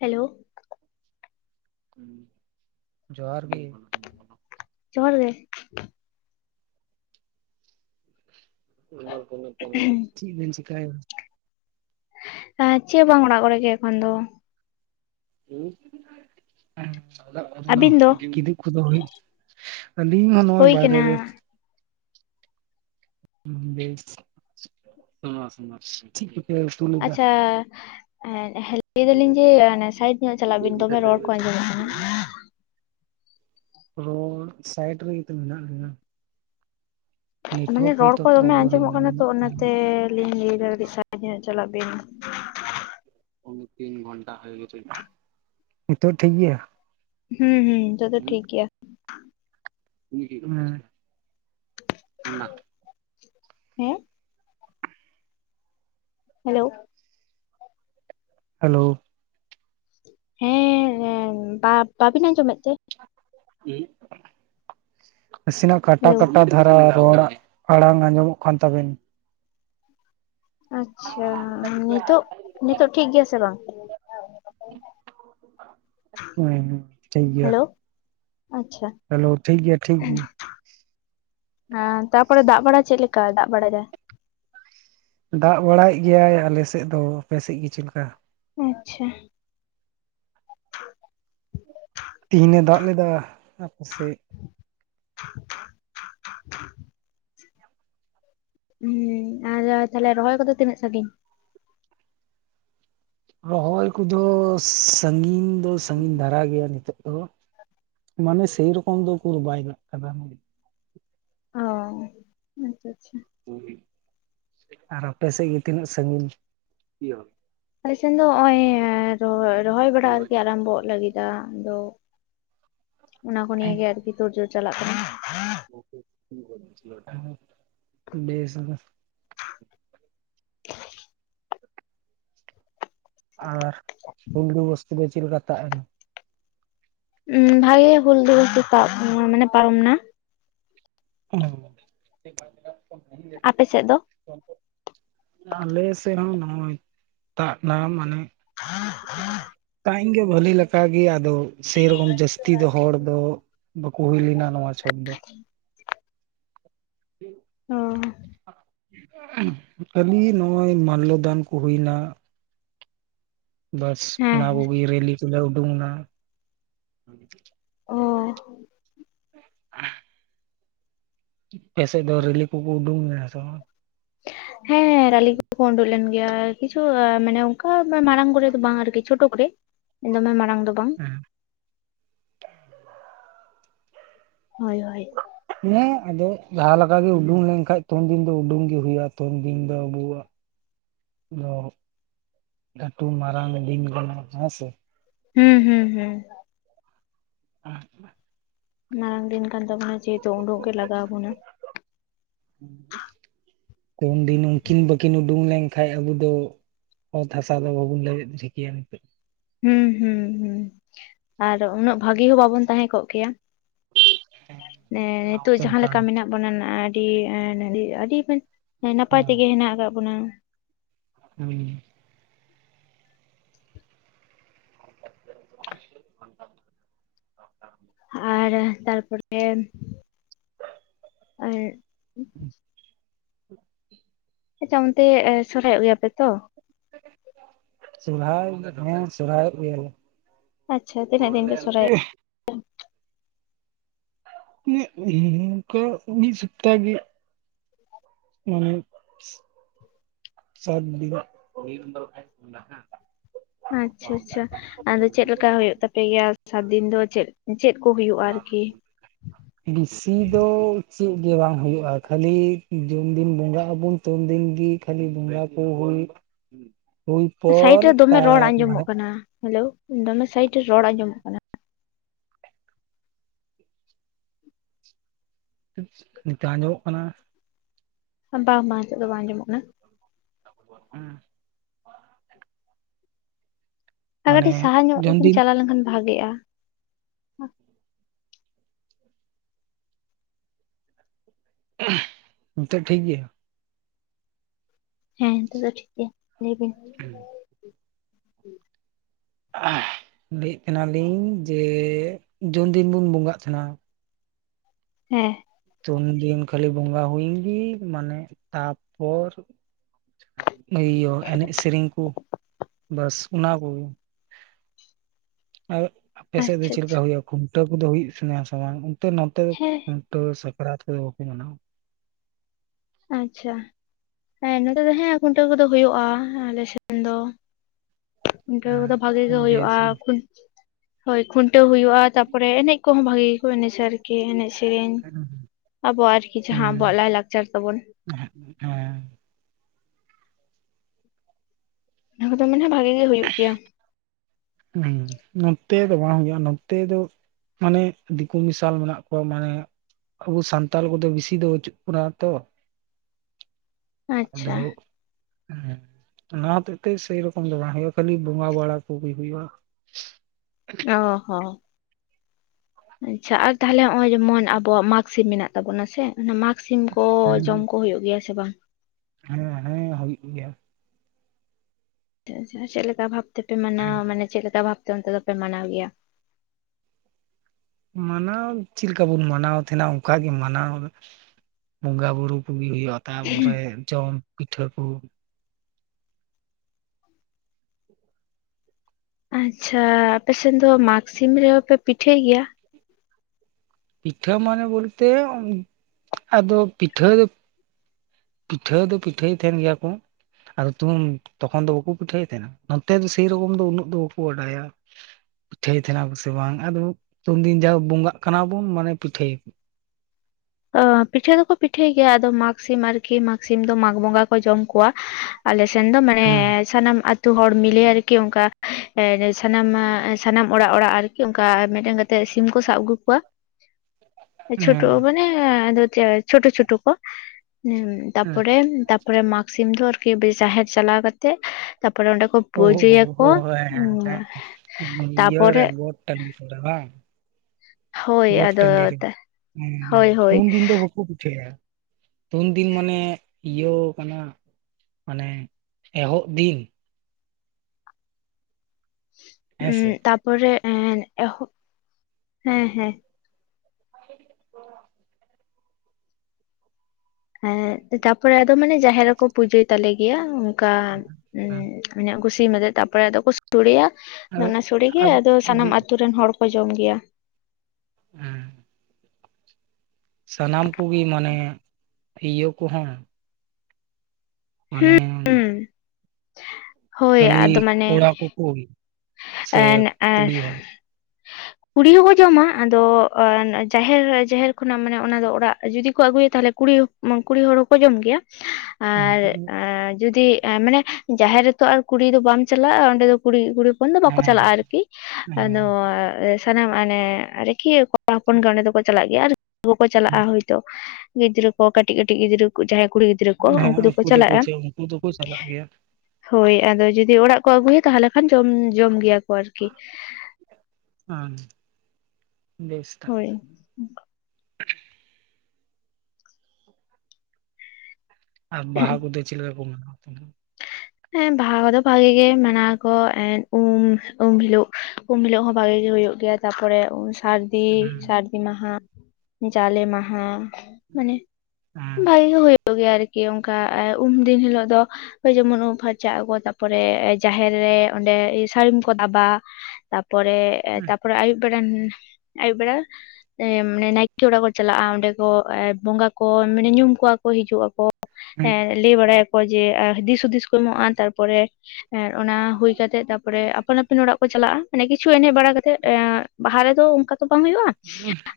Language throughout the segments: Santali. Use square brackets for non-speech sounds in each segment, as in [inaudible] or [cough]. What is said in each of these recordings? ᱦᱮᱞᱳ ᱡᱚᱦᱟᱸᱨ ᱜᱮ ᱡᱚᱦᱟᱸᱨ ᱜᱮ [unintelligible] ᱪ ᱢᱮᱱ ᱪᱟᱭ ᱪᱮᱫ ᱵᱟᱝ ᱚᱲᱟᱜ ᱠᱚ ᱨᱮ ᱜᱮ ᱮᱠᱷᱚᱱ ᱫᱚ [unintelligible] ᱟᱜ ᱟᱹᱵᱤᱱ ᱫᱚ ᱠᱚ ᱜᱤᱫᱤᱡ ᱠᱚᱫᱚ ᱦᱩᱭᱩᱜ ᱟᱞᱤᱧ ᱦᱚᱸ ᱱᱚᱜᱼᱚᱭ ᱦᱳᱭ ᱵᱟᱭᱨᱮ ᱠᱟᱱᱟ ᱨᱮ ᱵᱮᱥ [unintelligible] ᱪᱮᱫ ᱠᱚᱯᱮ ᱩᱛᱩ ᱞᱮᱫᱟ? ᱟᱪᱪᱷᱟ ᱞᱟᱹᱭ ᱫᱟᱞᱤᱧ ᱡᱮ ᱥᱟᱭᱤᱰ ᱧᱚᱜ ᱪᱟᱞᱟᱜ ᱵᱤᱱ ᱫᱚᱢᱮ ᱨᱚᱲ ᱠᱚ ᱟᱸᱡᱚᱢᱚᱜ ᱠᱟᱱᱟ ᱾ ᱨᱚᱲ ᱥᱟᱭᱤᱰ ᱨᱮᱜᱮ ᱛᱚ ᱢᱮᱱᱟᱜ ᱞᱤᱧᱟ ᱢᱟᱱᱮ ᱱᱮᱮᱴᱣᱟᱨᱠ ᱨᱚᱲ ᱦᱚᱭᱛᱳ ᱠᱚ ᱫᱚᱢᱮ ᱟᱸᱡᱚᱢᱚᱜ ᱠᱟᱱᱟ ᱛᱚ ᱚᱱᱟᱛᱮ ᱞᱤᱧ ᱞᱟᱹᱭᱫᱟ ᱠᱟᱹᱴᱤᱡ ᱥᱟᱭᱤᱰ ᱧᱚᱜ ᱪᱟᱞᱟᱜ ᱵᱤᱱ [unintelligible] ᱛᱤᱱ ᱜᱷᱚᱱᱴᱟ ᱦᱩᱭ, ᱱᱤᱛᱳᱜ ᱴᱷᱤᱠ ᱜᱮᱭᱟ? ᱦᱩᱸ ᱦᱩᱸ ᱱᱤᱛᱚᱜ ᱫᱚ ᱴᱷᱤᱠ ᱜᱮᱭᱟ᱾ ᱱᱟ [unintelligible] ᱦᱮᱸ ᱦᱮᱞᱳ ᱦᱮᱞᱳ ᱦᱮᱸ ᱵᱟᱼᱵᱟᱵᱤᱱ ᱟᱸᱡᱚᱢᱮᱫ ᱛᱮ ᱱᱟᱥᱤᱱᱟᱜ ᱠᱟᱴᱟ ᱦᱮᱞᱳ ᱠᱟᱴᱟ ᱫᱷᱟᱨᱟ ᱨᱚᱲ ᱟᱲᱟᱝ ᱟᱸᱡᱚᱢᱚᱜ ᱠᱟᱱ ᱛᱟᱵᱤᱱ ᱟᱪᱪᱷᱟ ᱱᱤᱛᱳᱜ ᱱᱤᱛᱚᱜ ᱴᱷᱤᱠ ᱜᱮᱭᱟ ᱥᱮ ᱵᱟᱝ? [unintelligible] ᱴᱷᱤᱠ ᱜᱮᱭᱟ ᱦᱮᱞᱳ ᱟᱪᱪᱷᱟ ᱦᱮᱞᱳ ᱴᱷᱤᱠ ᱜᱮᱭᱟ ᱴᱷᱤᱠ ᱜᱮ ᱦᱮᱸ ᱛᱟᱯᱚᱨᱮ ᱫᱟᱜ ᱵᱟᱲᱟ ᱪᱮᱫ ᱞᱮᱠᱟ ᱫᱟᱜ ᱵᱟᱲᱟᱭ ᱫᱟ? ᱫᱟᱜ ᱵᱟᱲᱟᱭᱮᱫ ᱜᱮᱭᱟᱭ ᱟᱞᱮᱥᱮᱫ ᱫᱚ ᱟᱯᱮᱥᱮᱫ ᱜᱮ ᱪᱮᱫ ᱞᱮᱠᱟ? ᱟᱪᱪᱷᱟ [unintelligible] ᱛᱤᱦᱤᱧᱮ ᱫᱟᱜ ᱞᱮᱫᱟ ᱟᱯᱮ ᱥᱮᱫ? ᱦᱮ ᱟᱨ ᱛᱟᱦᱚᱞᱮ ᱨᱚᱦᱚᱭ ᱠᱚᱫᱚ ᱛᱤᱱᱟᱹᱜ ᱥᱟᱺᱜᱤᱧ? ᱨᱚᱦᱚᱭ ᱠᱚᱫᱚ ᱥᱟᱺᱜᱤᱧ ᱫᱚ ᱥᱟᱺᱜᱤᱧ ᱫᱷᱟᱨᱟ ᱜᱮᱭᱟ ᱱᱤᱛᱚᱜ ᱫᱚ᱾ ᱢᱟᱱᱮ ᱥᱮᱭᱨᱚᱠᱚᱢ ᱫᱚ ᱩᱠᱩᱨ ᱵᱟᱭ ᱫᱟᱜ ᱠᱟᱫᱟ ᱾ ᱚ ᱟᱪᱪᱷᱟ ᱟᱪᱪᱷᱟ [unintelligible] ᱟᱨ ᱟᱯᱮ ᱥᱮᱫ ᱜᱮ ᱛᱤᱱᱟᱹᱜ ᱥᱟᱺᱜᱤᱧ? ᱟᱞᱮ ᱥᱮᱱ ᱫᱚ ᱱᱚᱜᱼᱚᱭ ᱨᱚᱦᱚᱭ ᱵᱟᱲᱟ ᱟᱨᱠᱤ ᱟᱨᱟᱢᱵᱷᱚᱜ ᱞᱟᱹᱜᱤᱫ ᱟᱫᱚ ᱚᱱᱟ ᱠᱚ ᱱᱤᱭᱮ ᱜᱮ ᱟᱨᱠᱤ ᱛᱳᱨ ᱡᱳᱨ ᱪᱟᱞᱟᱜ ᱠᱟᱱᱟ [unintelligible] ᱵᱮᱥ ᱜᱮ ᱟᱨ ᱦᱩᱞ ᱫᱤᱵᱚᱥ ᱫᱚ ᱪᱮᱫ ᱞᱮᱠᱟ ᱛᱟᱵ ᱮᱱᱟ? ᱩ ᱵᱷᱟᱜᱮ ᱦᱩᱞ ᱫᱤᱵᱚᱥ ᱛᱟᱵ ᱮᱱᱟ ᱢᱟᱱᱮ ᱯᱟᱨᱚᱢ ᱱᱟ ᱾ ᱚᱱᱟ ᱟᱯᱮ ᱥᱮᱫ ᱫᱚ? [unintelligible] ᱟᱞᱮ ᱥᱮᱫ ᱦᱚᱸ ᱱᱚᱜᱼᱚᱭ ᱛᱟᱵ ᱱᱟ ᱢᱟᱱᱮ ᱛᱟᱵ ᱮᱱ ᱜᱮᱭᱟ ᱵᱷᱟᱹᱜᱤ ᱞᱮᱠᱟ ᱜᱮ ᱟᱫᱚ ᱥᱮᱨᱚᱠᱚᱢ ᱡᱟᱹᱥᱛᱤ ᱫᱚ ᱦᱚᱲ ᱫᱚ ᱵᱟᱠᱚ ᱦᱩᱭ ᱞᱮᱱᱟ ᱱᱚᱣᱟ ᱪᱷᱚᱴ ᱫᱚ [unintelligible] ᱚᱸᱻ ᱠᱷᱟᱹᱞᱤ ᱱᱚᱜᱼᱚᱭ ᱢᱟᱞᱞᱚ ᱫᱟᱱ ᱠᱚ ᱦᱩᱭᱱᱟ ᱵᱮᱥ ᱦᱮᱸ ᱚᱱᱟ ᱦᱮᱸ ᱠᱚᱜᱤ ᱨᱮᱞᱤ ᱠᱚᱞᱮ ᱩᱰᱩᱝ ᱱᱟ ᱚᱻ [unintelligible] ᱟᱯᱮ ᱥᱮᱫ ᱫᱚ ᱨᱮᱞᱤ ᱠᱚᱠᱚ ᱩᱰᱩᱝ ᱞᱮᱱᱟ ᱥᱮ ᱵᱟᱝ? ᱦᱮᱸ ᱨᱟᱞᱤ ᱠᱚᱫᱚ ᱠᱚ ᱚᱰᱳᱠ ᱞᱮᱱ ᱠᱤᱪᱷᱩ ᱢᱟᱱᱮ ᱚᱱᱠᱟ ᱢᱟᱨᱟᱝ ᱠᱚᱨᱮ ᱫᱚ ᱵᱟᱝ ᱟᱨᱠᱤ ᱪᱷᱳᱴᱳ ᱠᱚᱨᱮ ᱫᱚᱢᱮ ᱢᱟᱲᱟᱝ ᱫᱚ ᱵᱟᱝ ᱦᱮᱸ ᱦᱳᱭ ᱦᱳᱭ ᱦᱮᱸ ᱟᱫᱚ ᱡᱟᱦᱟᱸ ᱞᱮᱠᱟᱜᱮ ᱩᱰᱩᱝ ᱞᱮᱱᱠᱷᱟᱱ ᱛᱚ ᱩᱱᱫᱤᱱ ᱫᱚ ᱩᱰᱩᱝ ᱜᱤ ᱦᱩᱭᱩᱜᱼᱟ ᱛᱚ ᱩᱱᱫᱤᱱ ᱫᱚ ᱟᱵᱚᱣᱟᱜ ᱫᱚ ᱞᱟᱹᱴᱷᱩ ᱢᱟᱨᱟᱝ ᱫᱤᱱ ᱠᱟᱱᱟ ᱦᱮᱸᱥᱮ ᱦᱩᱸ ᱦᱩᱸ ᱦᱩᱸ [unintelligible] ᱢᱟᱨᱟᱝ ᱫᱤᱱ ᱠᱟᱱ ᱛᱟᱵᱚᱱᱟ ᱡᱮᱦᱮᱛᱩ ᱩᱰᱩᱩᱜ ᱜᱮ ᱞᱟᱜᱟᱣ ᱟᱵᱚᱱᱟ ᱾ ᱩᱱᱫᱤᱱ ᱱᱝᱠᱤᱱ ᱵᱟᱹᱠᱤᱱ ᱩᱰᱩᱠ ᱞᱮᱱᱠᱷᱟᱡ ᱟᱵᱚ ᱫᱚ ᱚᱛ ᱦᱟᱥᱟ ᱫᱚ ᱵᱟᱵᱚᱱ ᱞᱮᱵᱮᱫ ᱠᱮᱭᱟ ᱱᱤᱛᱜ ᱦᱩᱸ ᱦᱩᱸ ᱦᱩᱸ ᱟᱨ ᱩᱱᱟᱹᱜ ᱵᱷᱟᱜᱤ ᱦᱚᱸ ᱵᱟᱵᱚᱱ ᱛᱟᱦᱮᱸ ᱠᱚᱜ ᱠᱮᱭᱟ ᱾ ᱱᱤᱛᱚᱜ ᱡᱟᱦᱟᱸ ᱚᱱᱠᱟᱱ ᱞᱮᱠᱟ ᱢᱮᱱᱟᱜᱼᱟ ᱢᱚᱱᱟ ᱟᱹᱰᱤ ᱟᱹᱰᱤ ᱱᱟᱯᱟᱭ ᱛᱮᱜᱮ ᱦᱮᱱᱟᱜ ᱟᱠᱟᱫ ᱵᱚᱱᱟ ᱾ ᱦᱮᱸ [unintelligible] ᱟᱨ ᱛᱟᱨᱯᱚᱨᱮ ᱟᱨ [unintelligible] ᱟᱪᱪᱷᱟ ᱚᱱᱛᱮ ᱥᱚᱨᱦᱟᱭᱚᱜ ᱜᱮᱭᱟᱯᱮ ᱛᱚ? ᱥᱚᱨᱦᱟᱭ ᱦᱮᱸ ᱥᱚᱨᱦᱟᱭᱚᱜ ᱜᱮᱭᱟ ᱞᱮ ᱾ ᱟᱪᱪᱷᱟ ᱛᱤᱹ ᱫᱤᱱ ᱯᱮ ᱥᱚᱨᱦᱟᱭᱚᱜᱟ? ᱱᱤᱝᱠᱟ ᱢᱤᱫ ᱥᱚᱯᱛᱟᱦᱚ ᱜᱮ ᱾ ᱢᱟᱱᱮ ᱥᱟᱛ ᱫᱤᱱ ᱟᱪᱪᱷᱟ ᱟᱪᱪᱷᱟ ᱟᱫᱚ ᱪᱮᱫᱞᱮᱠᱟ ᱦᱩᱭᱩᱜ ᱛᱟᱯᱮ ᱜᱮᱭᱟ ᱥᱟᱛᱫᱤᱱ ᱫᱚ ᱪᱮᱫ ᱪᱮᱫ ᱠᱚ ᱦᱩᱭᱩᱜ-ᱟ? [unintelligible] ᱵᱮᱥᱤ ᱫᱚ ᱪᱮᱫᱜ ᱵᱟᱝ ᱦᱩᱭᱩᱜᱼᱟ ᱠᱷᱟᱹᱞᱤ ᱡᱚᱢ ᱫᱤᱱ ᱵᱚᱸᱜᱟ ᱟᱵᱚᱱ ᱛᱩᱱ ᱫᱤᱱ ᱜᱤ ᱠᱷᱟᱞᱞᱤ ᱵᱚᱸᱜᱟ ᱠᱚ ᱦᱩᱭᱩᱜ-ᱟ ᱥᱟᱭᱤᱴ ᱨᱮ ᱫᱚᱢᱮ ᱨᱚᱲ ᱟᱸᱡᱚᱢᱚᱜ ᱠᱟᱱᱟ ᱦᱮᱞᱳ ᱫᱚᱢᱮ ᱥᱟᱭᱤᱴ ᱨᱮ ᱨᱚᱲ ᱟᱸᱡᱚᱢᱚᱜ ᱠᱟᱱᱟ ᱾ ᱱᱤᱛᱳᱜ ᱟᱧᱡᱚᱢᱚᱜ ᱠᱟᱱᱟ? ᱵᱟᱝ ᱵᱟᱝ ᱱᱤᱛᱚᱜ ᱫᱚ ᱵᱟᱝ ᱟᱧᱡᱚᱢᱚᱜ ᱠᱟᱱᱟ ᱾ [unintelligible] ᱟᱨ ᱢᱟᱱᱮ ᱠᱟᱹᱴᱤᱡ ᱥᱟᱦᱟ ᱧᱚᱜ ᱨᱮᱵᱤᱱ ᱡᱚᱱᱫᱤᱱ ᱪᱟᱞᱟᱣ ᱞᱮᱱᱠᱷᱟᱱ ᱵᱷᱟᱜᱤᱜᱼᱟ ᱾ ᱦᱤᱛᱳ ᱴᱷᱤᱠ ᱜᱮᱭᱟ ᱦᱮᱸ ᱦᱤᱛᱳᱜ ᱫᱚ ᱴᱷᱤᱠ ᱜᱮᱭᱟ ᱞᱟᱹᱭ ᱵᱤᱱ ᱾ [unintelligible] ᱞᱟᱹᱭᱮᱫ ᱛᱟᱦᱮᱱᱟᱞᱤᱧ ᱡᱮ ᱡᱚᱱᱫᱤᱱ ᱵᱚᱱ ᱵᱚᱸᱜᱟᱜ ᱛᱟᱦᱮᱱᱟ ᱾ ᱦᱮᱸ ᱛᱩᱱᱫᱤᱱ ᱠᱷᱟᱞᱤ ᱵᱚᱸᱜᱟ ᱦᱩᱭᱮᱱᱜᱤ ᱢᱟᱱᱮ ᱛᱟᱯᱚᱨ ᱤᱭᱟᱹ ᱮᱱᱮᱡ ᱥᱮᱨᱮᱧ ᱠᱚ ᱵᱟᱥ ᱚᱱᱟ ᱠᱚᱜᱮ ᱟᱯᱮ ᱥᱮᱫ ᱫᱚ ᱟᱪᱪᱷᱟ ᱟᱪᱪᱷᱟ ᱪᱮᱫᱠᱟ ᱦᱩᱭᱩᱜᱼᱟ ᱠᱚ? ᱠᱚᱫᱚ ᱦᱩᱭᱩᱜ ᱥᱮ ᱵᱟᱝ ᱚᱱᱛᱮ ᱱᱚᱛᱮ ᱦᱮᱸ ᱫᱚ ᱥᱟᱠᱨᱟᱛ ᱠᱚᱫᱚ ᱵᱟᱯᱮ ᱢᱟᱱᱟᱣ ᱟᱪᱪᱷᱟ ᱦᱮᱸ ᱱᱚᱛᱮ ᱫᱚ ᱦᱮᱸ ᱠᱷᱩᱱᱴᱟᱹᱣ ᱠᱚᱫᱚ ᱦᱩᱭᱩᱜᱼᱟ ᱟᱞᱮᱥᱱ ᱫᱚ ᱾ ᱠᱦᱩᱱᱴᱟᱹᱣ ᱠᱚᱫᱚ ᱵᱷᱟᱜᱮ ᱜᱮ ᱦᱮᱸ ᱦᱩᱭᱩᱜᱼᱟ ᱵᱮᱥ ᱜᱮ ᱦᱳᱭ ᱠᱷᱩᱱᱴᱟᱹᱣ ᱦᱩᱭᱩᱜᱼᱟ ᱛᱟᱯᱚᱨᱮ ᱮᱱᱮᱡ ᱠᱚᱦᱚᱸ ᱵᱷᱟᱜᱤ ᱜᱮᱠᱚ ᱮᱱᱮᱡᱟ ᱟᱨᱠᱤ ᱾ ᱠᱤ ᱮᱱᱮᱡ ᱥᱮᱨᱮᱧ ᱦᱮᱸ ᱟᱵᱚᱣᱟᱜ ᱟᱨᱠᱤ ᱡᱟᱦᱟᱸ ᱟᱵᱚᱣᱟᱜ ᱞᱟᱭ ᱞᱟᱠᱪᱟᱨ ᱦᱮᱸ ᱡᱟᱦᱟᱸ ᱠᱚᱫᱚᱢ ᱢᱮᱱᱟ ᱵᱷᱟᱜᱮ ᱜᱮ ᱦᱩᱭᱩᱜ ᱜᱮᱭᱟ ᱦᱩᱸ ᱱᱚᱛᱮ ᱫᱚ ᱵᱟᱝ ᱦᱩᱭᱩᱜ-ᱟ ᱱᱚᱛᱮ ᱫᱚ ᱢᱟᱱᱮ ᱫᱤᱠᱩ ᱢᱮᱥᱟᱞ ᱚᱲᱟᱜ ᱠᱚ ᱢᱟᱱᱮ ᱟᱵᱚ ᱥᱟᱱᱛᱟᱞ ᱠᱚᱫᱚ ᱵᱮᱥᱤ ᱫᱚ ᱵᱟᱹᱪᱩᱜ ᱵᱚᱱᱟ ᱛᱚ ᱟᱫᱚ ᱟᱪᱪᱷᱟ ᱦᱮ ᱚᱱᱟ ᱦᱚᱛᱮᱡ ᱛᱮ ᱥᱮᱨᱚᱠᱚᱢ ᱫᱚ ᱵᱟᱝ ᱦᱩᱭᱩᱜ-ᱟ ᱠᱷᱟᱹᱞᱤ ᱵᱚᱸᱜᱟ ᱵᱟᱲᱟ ᱠᱚᱜᱮ ᱦᱩᱭᱩᱜ-ᱟ᱾ ᱚ ᱦᱚᱸ ᱟᱪᱪᱷᱟ ᱟᱨ ᱛᱟᱦᱚᱞᱮ ᱦᱚᱜ-ᱚᱭ ᱡᱮᱢᱚᱱ ᱟᱵᱚᱣᱟᱜ ᱢᱟᱜᱽ ᱥᱤ ᱢᱮᱱᱟᱜ ᱛᱟᱵᱚᱱᱟ ᱥᱮ ᱚᱱᱟ ᱢᱟᱜᱽ ᱥᱤᱢ ᱠᱚ ᱡᱚᱢ ᱦᱮᱸ ᱠᱚ ᱦᱩᱭᱩᱜ ᱜᱮᱭᱟ ᱥᱮ ᱵᱟᱝ ᱦᱮᱸ ᱦᱮᱸ ᱦᱩᱭᱩᱜ ᱜᱮᱭᱟ ᱪᱮᱫ ᱞᱮᱠᱟ ᱵᱷᱟᱵᱽ ᱛᱮᱯᱮ ᱢᱟᱱᱟᱣᱟ ᱢᱟᱱᱮ ᱪᱮᱫ ᱞᱮᱠᱟ ᱵᱷᱟᱵᱽ ᱛᱮ ᱚᱱᱛᱮ ᱫᱚᱯᱮ ᱢᱟᱱᱟᱣ ᱜᱮᱭᱟ? ᱢᱟᱱᱟᱣ ᱪᱤᱫ ᱞᱮᱠᱟ ᱵᱚᱱ ᱢᱟᱱᱟᱣ ᱛᱟᱦᱮᱱᱟ ᱚᱱᱠᱟ ᱜᱤ ᱢᱟᱱᱟᱣ ᱵᱚᱸᱜᱟ ᱵᱩᱨᱩ ᱠᱚᱜᱤ ᱦᱩᱭᱩᱜᱼᱟ ᱛᱟᱯᱚᱨᱮ ᱡᱚᱢ ᱯᱤᱴᱷᱟᱹ ᱠᱩ ᱟᱪᱪᱷᱟ ᱟᱯᱮ ᱥᱮᱱ ᱫᱚ ᱢᱟᱜᱽ ᱥᱤᱢ ᱨᱮᱦᱚᱸ ᱯᱮ ᱯᱤᱴᱷᱟᱹᱭ ᱜᱮᱭᱟ ᱯᱤᱴᱷᱟᱹ ᱢᱟᱱᱮ ᱵᱚᱞᱛᱮ ᱟᱫᱚ ᱯᱤᱴᱷᱟᱹ ᱯᱤᱴᱷᱟᱹ ᱫᱚ ᱯᱤᱴᱷᱟᱹᱭ ᱛᱟᱦᱮᱱ ᱜᱮᱭᱟ ᱠᱩ ᱟᱨ ᱩᱛᱩᱢ ᱛᱚᱠᱷᱚᱱ ᱫᱚ ᱵᱟᱠᱚ ᱯᱤᱴᱷᱟᱹᱭ ᱮᱫ ᱛᱟᱦᱮᱱᱟ ᱱᱚᱛᱮ ᱫᱚ ᱥᱮᱨᱚᱠᱚᱢ ᱫᱚ ᱩᱱᱟᱹᱜ ᱫᱚ ᱵᱟᱠᱚ ᱵᱟᱰᱟᱭᱟ᱾ ᱯᱤᱴᱷᱟᱹᱭ ᱛᱟᱦᱮᱱᱟ ᱠᱚ ᱥᱮ ᱵᱟᱝ ᱟᱫᱚ ᱩᱱᱫᱤᱱ ᱡᱟ ᱵᱚᱸᱜᱟᱜ ᱠᱟᱱᱟ ᱵᱚᱱ ᱢᱟᱱᱮ ᱯᱤᱴᱷᱟᱹᱭ ᱚ ᱯᱤᱴᱷᱟᱹ ᱯᱤᱴᱷᱟᱹ ᱫᱚᱠᱚ ᱯᱤᱴᱷᱟᱹᱭ ᱜᱮᱭᱟ ᱟᱫᱚ ᱢᱟᱜᱽ ᱥᱤᱢ ᱟᱨᱠᱤ ᱢᱟᱜᱽ ᱥᱤᱢ ᱫᱚ ᱢᱟᱜᱽ ᱵᱚᱸᱜᱟ ᱠᱚ ᱡᱚᱢ ᱠᱚᱣᱟ᱾ ᱟᱞᱮ ᱥᱮᱱ ᱫᱚ ᱢᱟᱱᱮ ᱦᱮᱸ ᱥᱟᱱᱟᱢ ᱛᱩ ᱦᱚᱲ ᱢᱤᱞᱮ ᱟᱨᱠᱤ ᱚᱱᱠᱟ ᱮ ᱮᱜ ᱥᱟᱱᱟᱢᱟᱜ ᱥᱟᱱᱟᱢ ᱚᱲᱟᱜ ᱚᱲᱟᱜ ᱟᱨᱠᱤ ᱚᱱᱠᱟ ᱢᱤᱫᱴᱮᱱ ᱜᱟᱹᱛ ᱛᱮ ᱥᱤᱢ ᱠᱚ ᱥᱟᱵ ᱟᱹᱜᱩ ᱠᱚᱣᱟ [inaudible] ᱪᱷᱳᱴᱳ ᱦᱮᱸ ᱢᱟᱱᱮ ᱫᱚ ᱪᱷᱳᱴᱳ ᱪᱷᱳᱴᱳ ᱠᱚ ᱦᱮᱸ ᱛᱟᱯᱚᱨᱮ ᱛᱟᱯᱚᱨᱮ ᱢᱟᱜᱽ ᱥᱤᱢ ᱫᱚ ᱟᱨᱠᱤ ᱡᱟᱦᱮᱨ ᱪᱟᱞᱟᱣ ᱠᱟᱛᱮᱜ ᱛᱟᱯᱚᱨᱮ ᱚᱸᱰᱮ ᱠᱚ ᱳ ᱳ ᱯᱩᱡᱟᱹᱭᱟᱠᱚ ᱦᱮᱸ ᱦᱮᱸ [unintelligible] ᱤᱭᱟᱹᱨᱮ ᱛᱟᱯᱚᱨᱮ ᱴᱟᱺᱰᱤ ᱠᱚᱨᱮ ᱵᱟᱝ ᱦᱳᱭ ᱜᱚᱰ ᱟᱫᱚ ᱴᱟᱺᱰᱤ ᱨᱮ ᱦᱩᱸ ᱦᱩᱸ ᱦᱳᱭ ᱦᱳᱭ ᱩᱱ ᱫᱤᱱ ᱫᱚ ᱠᱩ ᱯᱤᱷᱟᱹᱭᱟ ᱛᱚ ᱩᱱ ᱫᱤᱱ ᱢᱟᱱᱮ ᱤᱭᱟᱹᱣ ᱠᱟᱱᱟ ᱢᱟᱱᱮ ᱮᱦᱚᱵ ᱫᱤᱱ ᱩᱸᱜ ᱦᱮᱸᱥᱮ ᱛᱟᱯᱚᱨᱮ ᱮᱦ ᱦᱮᱸ ᱦᱮᱸ [unintelligible] ᱦᱮᱸᱜ ᱛᱟᱯᱚᱨᱮ ᱟᱫᱚ ᱢᱟᱱᱮ ᱡᱟᱦᱮᱨ ᱨᱮᱠᱚ ᱯᱩᱡᱟᱹᱭ ᱛᱟᱞᱮ ᱜᱮᱭᱟ ᱚᱱᱠᱟ ᱮᱸᱜ ᱢᱟᱱᱮ ᱥᱤᱢ ᱵᱮᱨᱮᱫ ᱛᱟᱯᱚᱨᱮ ᱟᱫᱚ ᱠᱩ ᱛᱩᱲᱤᱭᱟ ᱚᱱᱟ ᱥᱚᱲᱮ ᱜᱮ ᱟᱫᱚ ᱥᱟᱱᱟᱢ ᱟᱛᱩ ᱨᱮᱱ ᱦᱚᱲ ᱠᱚ ᱡᱚᱢ ᱜᱮᱭᱟ᱾ ᱦᱮᱸ ᱥᱟᱱᱟᱢ ᱠᱚᱜᱤ ᱢᱟᱱᱮ ᱤᱭᱟᱹ ᱠᱚᱦᱚᱸ ᱦᱩᱸ ᱢᱟᱱᱮ ᱦᱩᱸ ᱦᱳᱭ ᱠᱷᱟᱹᱞᱤ ᱟᱫᱚ ᱢᱟᱱᱮ ᱠᱚᱲᱟ ᱠᱩᱠᱩ ᱥᱮ ᱮᱸ ᱮᱸ ᱠᱩᱲᱤ ᱦᱚᱸ ᱠᱩᱲᱤ ᱦᱚᱸᱠᱚ ᱡᱚᱢᱟ ᱟᱫᱚ ᱮᱸᱜ ᱡᱟᱦᱮᱨ ᱡᱟᱦᱮᱨ ᱠᱷᱚᱱᱟᱜ ᱢᱟᱱᱮ ᱚᱱᱟ ᱫᱚ ᱚᱲᱟᱜ ᱡᱩᱫᱤ ᱠᱚ ᱟᱹᱜᱩᱭᱟ ᱛᱟᱦᱚᱞᱮ ᱠᱩᱲᱤ ᱩᱢᱟᱝ ᱠᱩᱲᱤ ᱦᱚᱲ ᱦᱚᱠᱚ ᱡᱚᱢ ᱜᱮᱭᱟ [inaudible] ᱟᱨ ᱮᱸᱜ ᱡᱩᱫᱤ ᱮᱜ ᱢᱟᱱᱮ ᱡᱟᱦᱮᱨ ᱨᱮᱛᱚ ᱟᱨ ᱠᱩᱲᱤ ᱫᱚ ᱵᱟᱢ ᱪᱟᱞᱟᱜᱼᱟ ᱚᱸᱰᱮ ᱫᱚ ᱠᱩᱲᱤ ᱠᱩᱲᱤ ᱠᱚᱱ ᱫᱚ ᱵᱟᱠᱚ ᱪᱟᱞᱟᱜᱼᱟ ᱦᱮᱸ ᱟᱨᱠᱤ ᱟᱫᱚ ᱥᱟᱱᱟᱢ ᱢᱟᱱᱮ ᱟᱨᱠᱤ ᱠᱚᱲᱟ ᱦᱚᱯᱚᱱ ᱜᱮ ᱚᱸᱰᱮ ᱫᱚᱠᱚ ᱪᱟᱞᱟᱜ ᱜᱮᱭᱟ ᱟᱨᱠᱚ ᱪᱟᱞᱟᱜᱼᱟ ᱦᱳᱭᱛᱳ ᱜᱤᱫᱽᱨᱟᱹ ᱠᱚ ᱠᱟᱹᱴᱤᱡ ᱠᱟᱹᱴᱤᱡ ᱜᱤᱫᱽᱨᱟᱹ ᱡᱟᱦᱟᱸᱭ ᱠᱩᱲᱤ ᱜᱤᱫᱽᱨᱟᱹ ᱠᱚ ᱦᱮᱸ ᱩᱱᱠᱩ ᱫᱚᱠᱚ ᱪᱟᱞᱟᱜᱼᱟ ᱪᱮᱫ ᱩᱱᱠᱩ ᱫᱚᱠᱚ ᱪᱟᱞᱟᱜ ᱜᱮᱭᱟ ᱦᱳᱭ ᱟᱫᱚ ᱡᱩᱫᱤ ᱚᱲᱟᱜ ᱠᱚ ᱟᱹᱜᱩᱭᱟ ᱛᱟᱦᱚᱞᱮ ᱠᱷᱟᱱ ᱡᱚᱢ ᱡᱚᱢ ᱜᱮᱭᱟ ᱠᱚ ᱟᱨᱠᱤ ᱚ ᱦᱳᱭ ᱟᱨ ᱵᱟᱦᱟ ᱠᱚᱫᱚ ᱪᱮᱫ ᱞᱮᱠᱟ ᱠᱚ ᱢᱟᱱᱟᱣᱟ ᱛᱟᱦᱞᱮ ᱦᱮᱸ ᱵᱟᱦᱟ ᱠᱚᱫᱚ ᱵᱷᱟᱜᱤ ᱜᱮ ᱢᱟᱱᱟᱣ ᱟᱠᱚ ᱮᱸ ᱩᱢ ᱩᱢ ᱦᱤᱞᱳᱜ ᱩᱢ ᱦᱤᱞᱳᱜ ᱦᱚᱸᱵᱷᱟᱜᱤ ᱜᱮᱠᱚ ᱦᱩᱭᱩᱜ ᱜᱮᱭᱟ‌᱾ ᱛᱟᱯᱚᱨᱮ ᱥᱟᱹᱨᱫᱤ ᱦᱮᱸ ᱥᱟᱹᱨᱫᱤ ᱢᱟᱦᱟ ᱡᱟᱞᱮ ᱢᱟᱦᱟ᱾ ᱢᱟᱱᱮ ᱵᱷᱟᱜᱤ ᱦᱩᱭᱩᱜ ᱜᱮᱭᱟ ᱟᱨᱠᱤ ᱚᱱᱠᱟ ᱩᱢ ᱫᱤᱱ ᱦᱤᱞᱳᱜ ᱫᱚ ᱡᱮᱢᱚᱱ ᱩᱵ ᱯᱷᱟᱨᱪᱟᱜ ᱟᱠᱚ ᱛᱟᱯᱚᱨᱮ ᱡᱟᱦᱮᱨ ᱨᱮ ᱚᱸᱰᱮ ᱥᱟᱹᱲᱤᱢ ᱠᱚ ᱫᱟᱵᱟ᱾ ᱛᱟᱯᱚᱨᱮ ᱦᱮᱸ ᱛᱟᱯᱚᱨᱮ ᱟᱭᱩᱵ ᱵᱮᱲᱟ ᱟᱭᱩᱵ ᱵᱮᱲᱟ ᱢᱟᱱᱮ ᱱᱟᱭᱠᱮ ᱚᱲᱟᱜ ᱠᱚ ᱪᱟᱞᱟᱜᱼᱟ ᱚᱸᱰᱮ ᱠᱚ ᱵᱚᱸᱜᱟ ᱠᱚ ᱢᱟᱱᱮ ᱧᱩᱢ ᱠᱚᱣᱟ ᱠᱚ ᱦᱤᱡᱩᱜ ᱟᱠᱚ ᱦᱮᱸ ᱞᱟᱹᱭ ᱵᱟᱲᱟᱭᱟᱠᱚ ᱡᱮ ᱫᱤᱥ ᱦᱩᱫᱤᱥ ᱠᱚ ᱮᱢᱚᱜᱼᱟ ᱛᱟᱨᱯᱚᱨᱮ ᱦᱮᱸ ᱚᱱᱟ ᱦᱩᱭ ᱠᱟᱛᱮᱜ ᱛᱟᱯᱚᱨᱮ ᱟᱯᱟᱱ ᱟᱹᱯᱤᱱ ᱚᱲᱟᱜ ᱠᱚ ᱪᱟᱞᱟᱜᱼᱟ ᱢᱟᱱᱮ ᱠᱤᱪᱷᱩ ᱮᱱᱮᱡ ᱵᱟᱲᱟ ᱵᱟᱦᱟ ᱨᱮᱫᱚ ᱚᱝᱠᱟ ᱛᱚ ᱵᱟᱝ ᱦᱩᱭᱩᱜᱼᱟ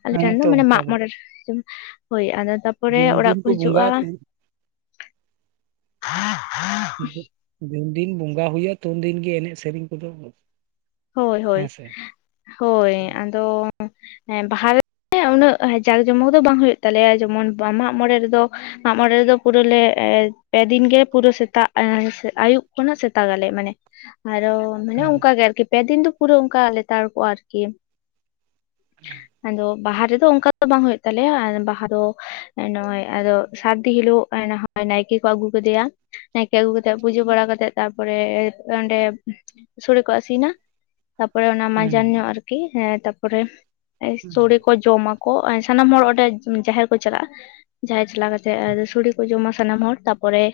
ᱟᱞᱮ ᱦᱮᱸ ᱴᱷᱮᱱ ᱫᱚ ᱛᱚ ᱢᱟᱱᱮ ᱚᱱᱠᱟ ᱢᱟᱜ ᱜᱮ ᱢᱚᱬᱮ ᱨᱮ ᱦᱳᱭ ᱟᱫᱚ ᱛᱟᱨᱯᱚᱨᱮ ᱡᱩᱱ ᱚᱲᱟᱜ ᱫᱤᱱ ᱠᱚ ᱵᱚᱸᱜᱟᱜᱼᱟ ᱦᱤᱡᱩᱜ-ᱟ ᱛᱚ ᱡᱩᱱ ᱫᱤᱱ ᱵᱚᱸᱜᱟ ᱦᱩᱭᱩᱜᱼᱟ ᱛᱩᱱᱫᱤᱱ ᱜᱮ ᱮᱱᱮᱡ ᱥᱮᱨᱮᱧ ᱠᱚᱫᱚ ᱦᱳᱭ ᱦᱮᱸ ᱦᱳᱭ ᱥᱮ ᱦᱳᱭ ᱟᱫᱚ ᱵᱟᱦᱟ ᱨᱮ ᱦᱮᱸ ᱩᱱᱟᱹᱜ ᱡᱟᱠ ᱡᱚᱢᱚᱠ ᱫᱚ ᱵᱟᱝ ᱦᱩᱭᱩᱜ ᱛᱟᱞᱮᱭᱟ ᱡᱮᱢᱚᱱ ᱢᱟᱜ ᱢᱚᱬᱮ ᱨᱮᱫᱚ ᱢᱟᱜ ᱢᱚᱬᱮ ᱨᱮᱫᱚ ᱯᱩᱨᱩᱞᱮ ᱯᱮᱫᱤᱱ ᱜᱮ ᱯᱩᱨᱟᱹ ᱥᱮᱛᱟᱜ ᱟᱹᱭᱩᱵ ᱠᱷᱚᱱᱟᱜ ᱥᱮᱛᱟᱜᱟᱞᱮ ᱢᱟᱱᱮ ᱾ ᱟᱨ ᱢᱟᱱᱮ ᱦᱮᱸ ᱚᱱᱠᱟ ᱜᱮ ᱟᱨᱠᱤ ᱯᱮᱫᱤᱱ ᱫᱚ ᱯᱩᱨᱟᱹ ᱚᱱᱠᱟ ᱞᱮᱛᱟᱲ ᱠᱚᱜᱼᱟ ᱟᱨᱠᱤ ᱟᱫᱚ ᱵᱟᱦᱟ ᱨᱮᱫᱚ ᱚᱱᱠᱟ ᱫᱚ ᱵᱟᱝ ᱦᱩᱭᱩᱜ ᱛᱟᱞᱮᱭᱟ ᱵᱟᱦᱟ ᱫᱚ ᱱᱚᱜᱚᱭ ᱟᱫᱚ ᱥᱟᱨᱫᱤᱱ ᱦᱤᱞᱳᱜ ᱱᱟᱭᱠᱮ ᱠᱚ ᱟᱹᱜᱩ ᱠᱮᱫᱮᱭᱟ ᱱᱟᱭᱠᱮ ᱟᱹᱜᱩ ᱠᱟᱛᱮᱜ ᱯᱩᱡᱟᱹ ᱵᱟᱲᱟ ᱠᱟᱛᱮᱜ ᱛᱟᱨᱯᱚᱨᱮ ᱚᱸᱰᱮ ᱥᱚᱲᱮ ᱠᱚ ᱟᱹᱥᱤᱱᱟ ᱾ ᱛᱟᱯᱚᱨᱮ ᱚᱱᱟ ᱦᱮᱸ ᱢᱟᱡᱟᱱ ᱧᱚᱜ ᱟᱨᱠᱤ ᱛᱟᱯᱚᱨᱮ ᱥᱚᱲᱮ ᱠᱚ ᱡᱚᱢ ᱠᱚ ᱥᱟᱱᱟᱢ ᱦᱚᱲ ᱚᱸᱰᱮ ᱡᱟᱦᱮᱨ ᱠᱚ ᱪᱟᱞᱟᱜᱼᱟ ᱾ ᱡᱟᱦᱟᱸᱭ ᱪᱟᱞᱟᱣ ᱠᱟᱛᱮᱜ ᱥᱚᱲᱮ ᱠᱚ ᱡᱚᱢᱟ ᱥᱟᱱᱟᱢ ᱦᱚᱲ ᱛᱟᱯᱚᱨᱮ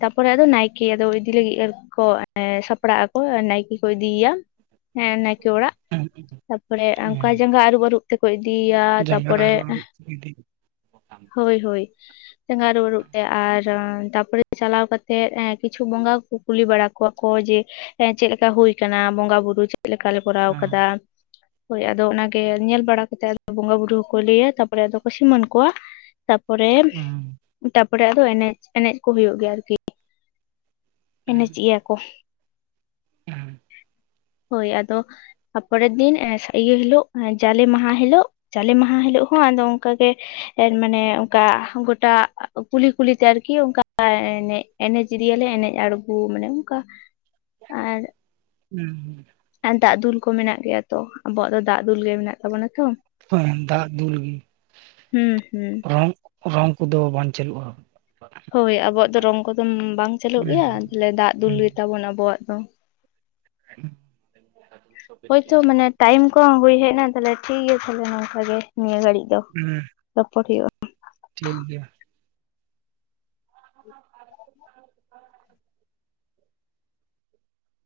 ᱛᱟᱯᱚᱨᱮ ᱟᱫᱚ ᱱᱟᱭᱠᱮᱟᱫᱚ ᱤᱫᱤ ᱞᱟᱹᱜᱤᱫ ᱮ ᱠᱚ ᱥᱟᱯᱲᱟᱜ ᱟᱠᱚ ᱱᱟᱭ ᱠᱚ ᱤᱫᱤᱭᱭᱟ ᱦᱮᱸ ᱱᱟᱭᱠᱮ ᱚᱲᱟᱜ ᱛᱟᱯᱚᱨᱮ ᱚᱱᱠᱟ ᱦᱮᱸ ᱡᱟᱸᱜᱟ ᱟᱹᱨᱩᱵᱟ‌. ᱨᱩᱵ ᱛᱮᱠᱚ ᱤᱫᱤᱭᱭᱟ ᱡᱟᱸᱜᱟ ᱛᱟᱯᱚᱨᱮ ᱟᱨᱩᱵ ᱟᱨᱩᱵ ᱤᱫᱤ ᱦᱳᱭ ᱦᱳᱭ ᱡᱟᱜᱟ ᱟᱨᱩᱜ ᱟᱨᱩᱜ ᱛᱮ ᱟᱨ ᱛᱟᱯᱚᱨᱮ ᱪᱟᱞᱟᱣ ᱠᱟᱛᱮᱜ ᱠᱤᱪᱷᱩ ᱵᱚᱸᱜᱟᱠᱚ ᱠᱚ ᱠᱩᱞᱤ ᱵᱟᱲᱟ ᱠᱚᱣᱟ ᱠᱚ ᱡᱮ ᱪᱮᱫ ᱪᱮᱫ ᱞᱮᱠᱟ ᱦᱩᱭ ᱠᱟᱱᱟ ᱵᱚᱸᱜᱟ ᱵᱩᱨᱩ ᱪᱮᱫ ᱞᱮᱠᱟᱞᱮ ᱠᱚᱨᱟᱣ ᱦᱮᱸ ᱟᱠᱟᱫᱟ ᱾ ᱦᱳᱭ ᱟᱫᱚ ᱚᱱᱟᱜᱮ ᱧᱮᱞ ᱵᱟᱲᱟ ᱠᱟᱛᱮ ᱟᱫᱚ ᱵᱚᱸᱜᱟ ᱵᱩᱨᱩ ᱦᱚᱸᱠᱚ ᱞᱟᱹᱭᱟ ᱛᱟᱯᱚᱨᱮ ᱟᱫᱚ ᱠᱚ ᱥᱤᱢᱟᱹᱱ ᱠᱚᱣᱟ᱾ ᱛᱟᱯᱚᱨᱮᱯ [unintelligible] ᱛᱟᱯᱚᱨᱮ ᱟᱫᱚ ᱮᱱᱮᱡ ᱮᱱᱮᱡ ᱠᱚ ᱦᱩᱭᱩᱜ ᱜᱮᱭᱟ ᱟᱨᱠᱤ ᱾ ᱮᱱᱮᱪᱮᱫ ᱜᱮᱭᱟ ᱠᱚ ᱦᱮᱸ ᱦᱳᱭ ᱟᱫᱚ ᱛᱟᱯᱚᱨᱮᱨ ᱫᱤᱱ ᱤᱭᱟᱹ ᱦᱤᱞᱳᱜ ᱡᱟᱞᱮ ᱢᱟᱦᱟ ᱦᱤᱞᱳᱜ ᱡᱟᱞᱮ ᱢᱟᱦᱟ ᱦᱤᱞᱳᱜ ᱦᱚᱸ ᱟᱫᱚ ᱚᱱᱠᱟᱟᱜᱮ ᱢᱟᱱᱮ ᱚᱱᱠᱟ ᱜᱚᱴᱟ ᱠᱩᱞᱤ ᱠᱩᱞᱤᱛᱮ ᱟᱨᱠᱤ ᱚᱱᱠᱟ ᱮᱱᱮᱡ ᱮᱱᱮᱪᱤᱫᱤᱭᱟᱞᱮ ᱮᱱᱮᱡ ᱟᱬᱜᱚ ᱢᱟᱱᱮ ᱚᱱᱠᱟ ᱟᱨ [unintelligible] ᱟᱨ ᱫᱟᱜ ᱫᱩᱞ ᱠᱚ ᱢᱮᱱᱟᱜ ᱜᱮᱭᱟ ᱛᱚ ᱟᱵᱚᱣᱟᱜ ᱫᱚ ᱫᱟᱜ ᱫᱩᱞ ᱜᱮ ᱢᱮᱱᱟᱜ ᱛᱟᱵᱚᱱᱟ ᱛᱚ ᱾ ᱦᱸᱮ ᱫᱟᱜ ᱫᱩᱞ ᱜᱮ ᱦᱩᱸ ᱦᱩᱸ ᱨᱚᱝ ᱨᱚᱝ ᱠᱚᱫᱚ ᱵᱟᱝ ᱪᱟᱹᱞᱩᱜᱼᱟ ᱾ ᱦᱳᱭ ᱟᱵᱚᱣᱟᱜ ᱫᱚ ᱨᱚᱝ ᱠᱚᱫᱚ ᱵᱟᱝ ᱪᱟᱹᱞᱩᱜ ᱜᱮᱭᱟ ᱦᱩᱸ ᱛᱟᱞᱦᱮ ᱫᱟᱜ ᱫᱩᱞ ᱦᱩᱸ ᱜᱮᱛᱟᱵᱚᱱ ᱟᱵᱚᱣᱟᱜ ᱫᱚ ᱦᱳᱭᱛᱚ ᱢᱟᱱᱮ ᱴᱟᱭᱤᱢ ᱠᱟ ᱦᱩᱭ ᱦᱮᱡ ᱱᱟ ᱛᱟᱞᱦᱮ ᱴᱷᱤᱠ ᱜᱮᱭᱟ ᱛᱟᱞᱦᱮ ᱱᱚᱝᱠᱟ ᱜᱮ ᱱᱤᱭᱟᱹ ᱜᱷᱟᱹᱲᱤᱡ ᱫᱚ ᱦᱩᱸ ᱨᱚᱯᱚᱴ ᱦᱩᱭᱩᱜᱼᱟ᱾ ᱴᱷᱤᱠ ᱜᱮᱭᱟ [unintelligible]